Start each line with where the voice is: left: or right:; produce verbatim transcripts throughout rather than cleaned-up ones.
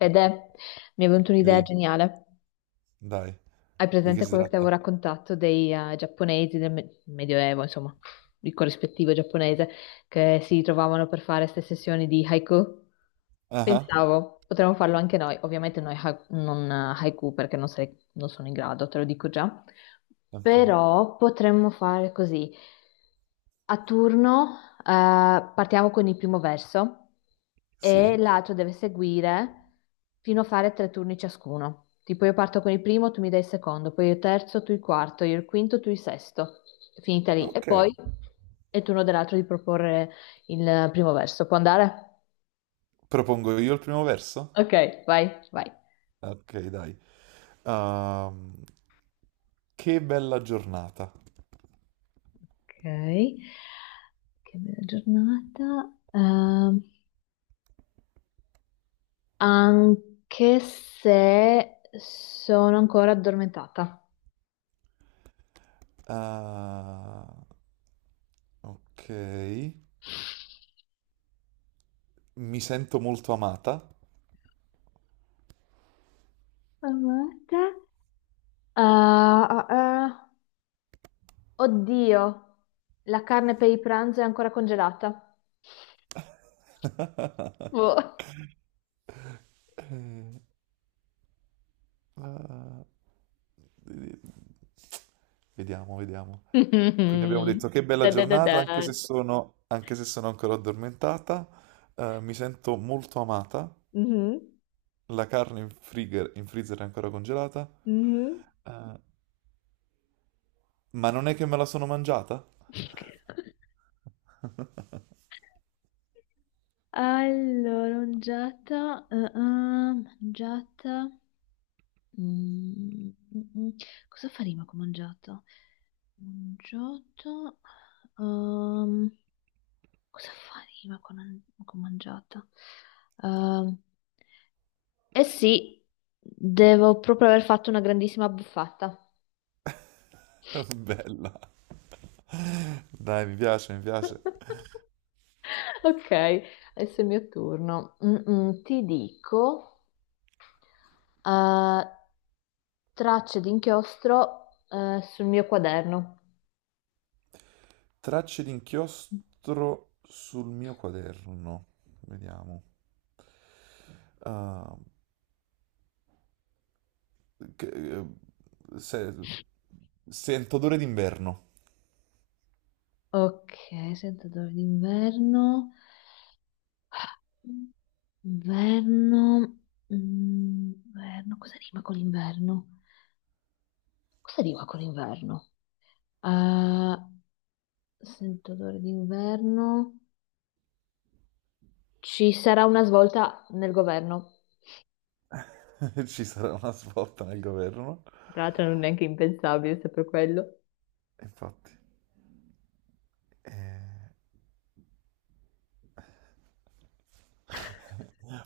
left: Fede, mi è venuta un'idea
right: Ehi,
left: geniale.
right: dai,
left: Hai
right: di che
left: presente
right: si
left: quello che ti
right: tratta?
left: avevo raccontato dei eh, giapponesi del me- Medioevo, insomma, il corrispettivo giapponese, che si trovavano per fare queste sessioni di haiku?
right: Ah, ah,
left: Pensavo, potremmo farlo anche noi. Ovviamente noi ha- non eh, haiku perché non, sei- non sono in grado, te lo dico già.
right: ok,
left: Però potremmo fare così. A turno eh, partiamo con il primo verso e
right: sì,
left: l'altro deve seguire fino a fare tre turni ciascuno. Tipo io parto con il primo, tu mi dai il secondo, poi io il terzo, tu il quarto, io il quinto, tu il sesto. Finita lì. E
right: ok.
left: poi è il turno dell'altro di proporre il primo verso. Può andare?
right: Propongo io il primo verso?
left: Ok, vai, vai.
right: Ok, dai. Ehm, che bella giornata.
left: Ok. Che bella giornata. Ehm, anche se sono ancora addormentata.
right: Ah, ok, mi sento molto amata.
left: Amata. Ah, ah, ah. Oddio, la carne per il pranzo è ancora congelata. Boh.
right: Ah, vediamo, vediamo. Quindi abbiamo detto che bella
left: Da da da
right: giornata,
left: da.
right: anche se sono, anche se sono ancora addormentata. Eh, mi sento molto amata.
left: Mhm,
right: La carne in friger- in freezer è ancora congelata.
left: mhm.
right: Eh, ma non è che me la sono mangiata?
left: Allora, mangiata, ah, ah, mangiata. Mm, mm, mm. Cosa faremo che ho mangiato? Ho mangiato... ehm, cosa faremo che ho che ho mangiato? Ehm, eh sì, devo proprio aver fatto una grandissima buffata.
right: Bella. Dai, mi piace, mi piace.
left: Ok, adesso è il mio turno. Mm, mm, ti dico, eh, tracce di inchiostro, eh, sul mio quaderno.
right: Tracce di inchiostro sul mio quaderno. Vediamo. Ah, che- eh, se- sento odore d'inverno.
left: Ok, sentatore d'inverno. Inverno. Mm, inverno. Cosa rima con l'inverno? Cosa rima con l'inverno? Ah, sento odore d'inverno. Ci sarà una svolta nel governo.
right: Ci sarà una svolta nel governo.
left: Tra l'altro non è neanche impensabile, se per quello.
right: Infatti.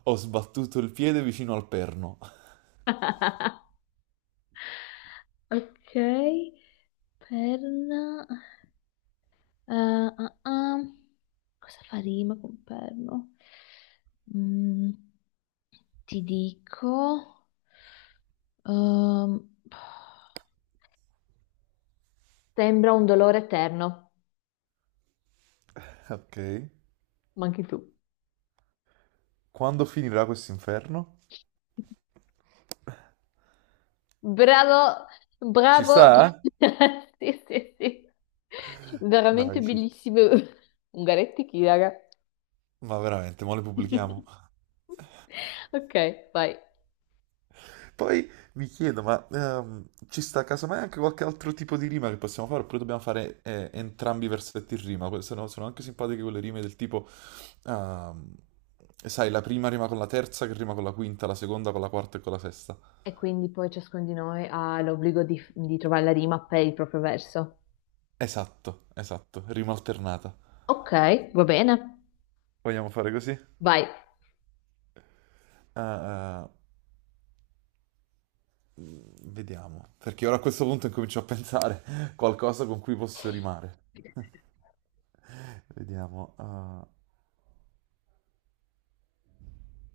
right: Ho sbattuto il piede vicino al perno.
left: Ok, perna. Eh, ah, ah. Cosa fa rima con perno? Mm, ti dico, ehm, sembra un dolore eterno,
right: Ok.
left: ma anche tu.
right: Quando finirà questo inferno?
left: Bravo,
right: Ci
left: bravo.
right: sta?
left: Sì, sì, sì. Veramente
right: Dai, ci
left: bellissimo. Ungaretti chi, raga?
right: ma veramente, mo le pubblichiamo.
left: Ok, vai.
right: Poi mi chiedo, ma ehm, ci sta casomai anche qualche altro tipo di rima che possiamo fare? Oppure dobbiamo fare eh, entrambi i versetti in rima? Que- Sono, sono anche simpatiche quelle rime del tipo, ehm, sai, la prima rima con la terza, che rima con la quinta, la seconda con la quarta e con la sesta.
left: E quindi poi ciascuno di noi ha l'obbligo di, di trovare la rima per il proprio verso.
right: Esatto, esatto, rima alternata.
left: Ok, va bene.
right: Vogliamo fare così?
left: Vai.
right: Ah, ah, mm, vediamo, perché ora a questo punto incomincio a pensare qualcosa con cui posso rimare. Vediamo. eh.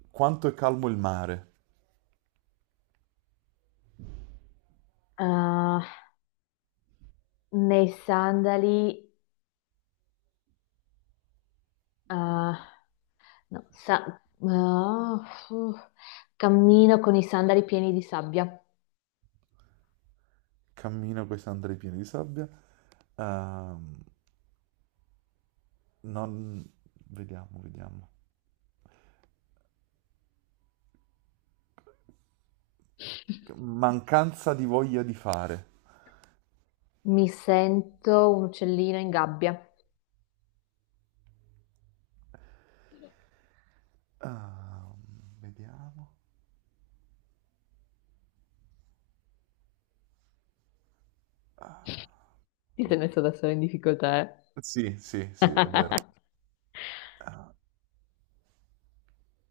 right: Quanto è calmo il mare?
left: Uh, nei sandali, uh, no, sa- uh, fu- cammino con i sandali pieni di sabbia.
right: Cammino con i sandali pieni di sabbia. Ehm, Non... Vediamo, vediamo. Mancanza di voglia di fare.
left: Mi sento un uccellino in gabbia.
right: Ah, vediamo. Ah,
left: Ti sei messo da solo in difficoltà, eh?
right: sì, sì, sì, è vero. Ah,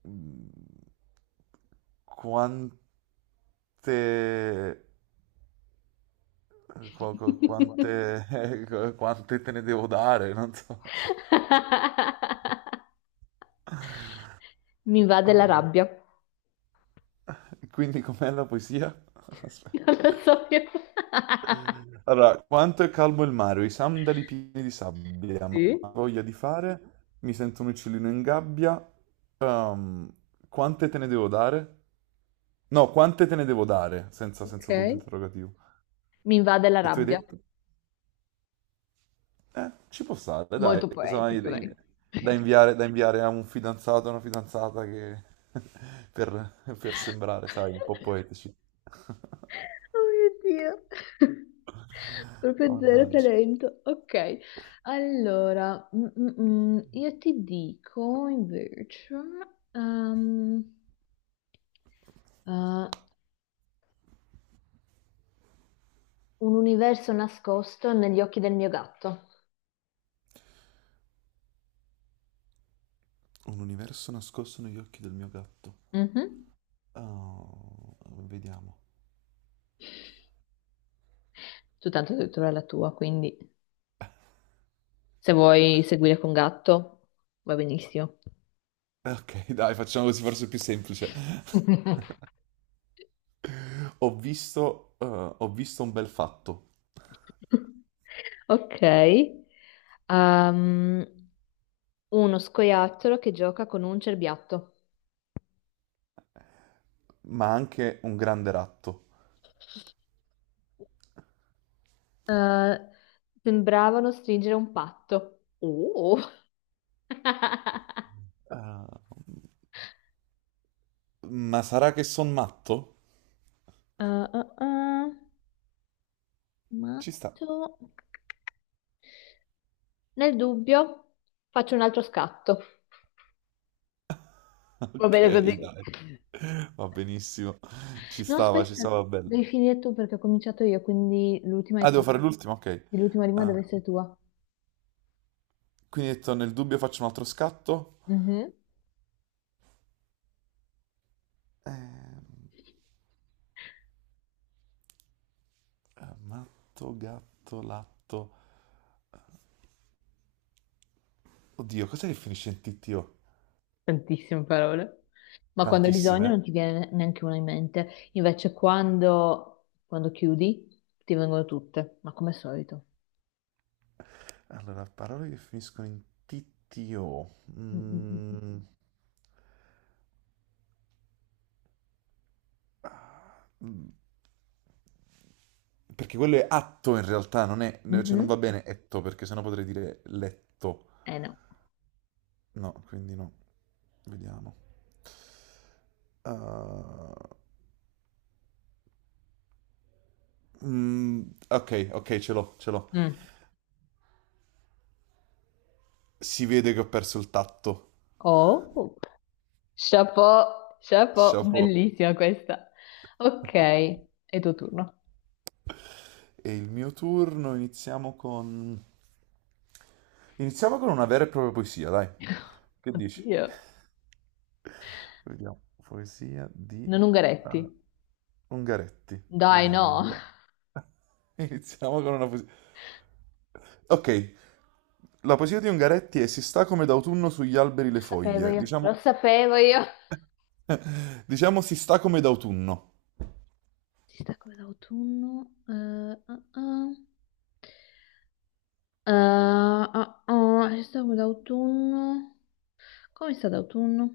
right: mm, quante... qu- qu- Quante... quante te ne devo dare? Non so.
left: Mi va
right: Oh,
left: della
right: no.
left: rabbia.
right: Quindi com'è la poesia? Aspetta.
left: Non lo so più.
right: Allora, quanto è calmo il mare, ho i sandali pieni di sabbia, ma
left: Sì,
right: ho voglia di fare, mi sento un uccellino in gabbia, ehm, quante te ne devo dare? No, quante te ne devo dare, senza, senza punto
left: ok.
right: interrogativo.
left: Mi invade la
right: E tu hai
left: rabbia.
right: detto, eh, ci può stare, dai,
left: Molto
right: casomai
left: poetico,
right: da
left: dai.
right: da inviare, da inviare a un fidanzato, a una fidanzata che... per, per sembrare, sai, un po' poetici.
left: Oh mio Dio. Proprio zero
right: Mannaggia.
left: talento. Ok. Allora, mm, mm, mm, io ti dico invece ehm, eh, un universo nascosto negli occhi del mio gatto.
right: Un universo nascosto negli occhi del mio gatto.
left: Mhm.
right: Oh, vediamo.
left: Tu tanto hai detto la tua, quindi se vuoi seguire con gatto, va benissimo.
right: Ok, dai, facciamo così, forse è più semplice. Ho visto, eh, ho visto un bel fatto,
left: Ok. Ehm, uno scoiattolo che gioca con un cerbiatto.
right: ma anche un grande ratto.
left: Eh, sembravano stringere un patto. Uh.
right: Ma sarà che son matto?
left: Uh, uh, uh,
right: Ci sta.
left: matto. Nel dubbio, faccio un altro scatto. Va
right: Ok,
left: bene così.
right: dai, va benissimo. Ci
left: No,
right: stava, ci
left: aspetta,
right: stava bello.
left: devi finire tu perché ho cominciato io, quindi l'ultima è
right: Ah, devo
left: tua.
right: fare l'ultimo, ok.
left: L'ultima rima deve
right: Eh,
left: essere tua.
right: quindi ho detto, nel dubbio faccio un altro scatto.
left: Mhm.
right: Ehm, eh, matto, gatto, latto. Oddio, cos'è che finisce in T T O?
left: Tantissime parole. Ma quando hai
right: Tantissime,
left: bisogno
right: eh?
left: non ti viene neanche una in mente. Invece quando, quando chiudi ti vengono tutte, ma come al solito.
right: Allora, parole che finiscono in T T O.
left: Mm, mm,
right: Mm, mm, perché quello è atto in realtà, non è,
left: mm, mm.
right: cioè non va
left: Mhm.
right: bene etto, perché sennò potrei dire letto.
left: Eh no.
right: No, quindi no. Vediamo. Ah, mm, ok, ok, ce l'ho, ce l'ho.
left: Mm.
right: Si vede che ho perso il tatto.
left: Oh, chapeau, chapeau,
right: Chapeau.
left: bellissima questa. Ok, è tuo turno.
right: E il mio turno iniziamo con... Iniziamo con una vera e propria poesia, dai. Che dici?
left: Oddio,
right: Vediamo. Poesia di
left: non Ungaretti.
right: ah, Ungaretti.
left: Dai,
right: Vediamo. Una
left: no.
right: bella- Iniziamo con una poesia. Ok. La poesia di Ungaretti è Si sta come d'autunno sugli alberi le
left: Sapevo
right: foglie.
left: io, lo
right: Diciamo,
left: sapevo io.
right: diciamo si sta come d'autunno.
left: Si sta come d'autunno. Eh, ah, ah. Eh, ah, ah, si sta come d'autunno. Come sta d'autunno?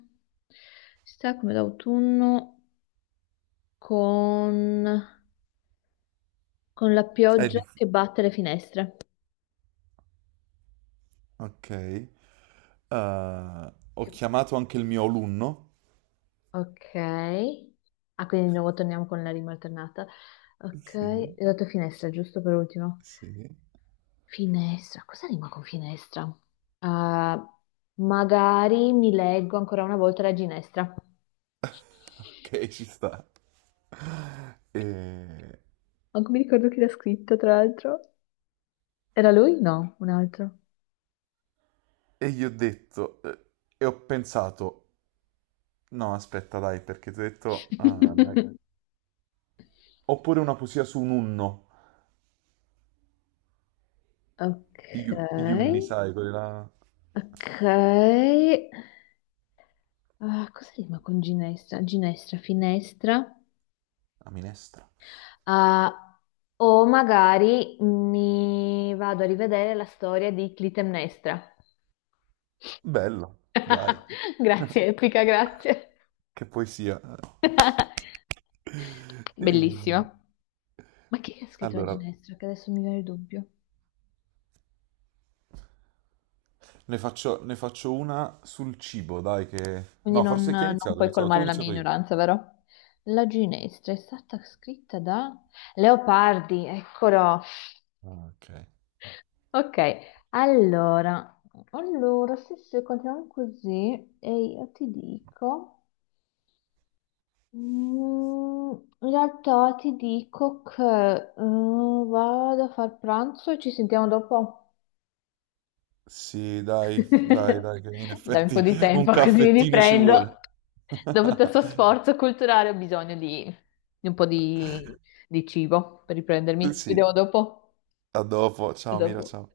left: Si sta come d'autunno con, con la
right: È
left: pioggia
right: di...
left: che batte le finestre.
right: Ok. Eh, ho
left: Che-
right: chiamato anche il mio alunno.
left: Ok. Ah, quindi di nuovo torniamo con la rima alternata. Ok,
right: Sì,
left: le tue finestre, giusto per ultimo.
right: sì,
left: Finestra, cosa rima con finestra? Ah, magari mi leggo ancora una volta la ginestra.
right: ok, ci sta. E,
left: Manco mi ricordo chi l'ha scritto, tra l'altro. Era lui? No, un altro.
right: e gli ho detto, eh, e ho pensato, no, aspetta, dai, perché ti ho detto, ah, ma- oppure una poesia su un unno,
left: Ok,
right: gli u- gli unni, sai, quella,
left: ok. Ah, cosa rima con ginestra? Ginestra, finestra.
right: la minestra.
left: Ah, o magari mi vado a rivedere la storia di Clitemnestra.
right: Bello, dai,
left: Grazie, Epica, grazie.
right: che poesia.
left: Bellissima.
right: E-
left: Ma chi è che ha scritto la
right: allora,
left: ginestra? Che adesso mi viene il dubbio.
right: ne faccio, ne faccio una sul cibo, dai, che...
left: Quindi
right: No,
left: non,
right: forse chi ha
left: non
right: iniziato? Hai
left: puoi
right: iniziato tu, o ho
left: colmare la mia
right: iniziato io.
left: ignoranza, vero? La ginestra è stata scritta da Leopardi, eccolo.
right: Ah, ok.
left: Ok, allora, allora, se, se continuiamo così, e io ti dico, mm, in realtà ti dico che mm, vado a far pranzo e ci sentiamo dopo.
right: Sì, dai, dai, dai, che in
left: Dai un
right: effetti
left: po' di
right: un poi ci
left: tempo così mi
right: caffettino ci sentiamo. Vuole.
left: riprendo. Dopo tutto questo sforzo culturale ho bisogno di, di un po' di, di cibo per riprendermi. Ci
right: Sì,
left: vediamo dopo.
right: a dopo.
left: A
right: Ciao Mira,
left: dopo.
right: ciao.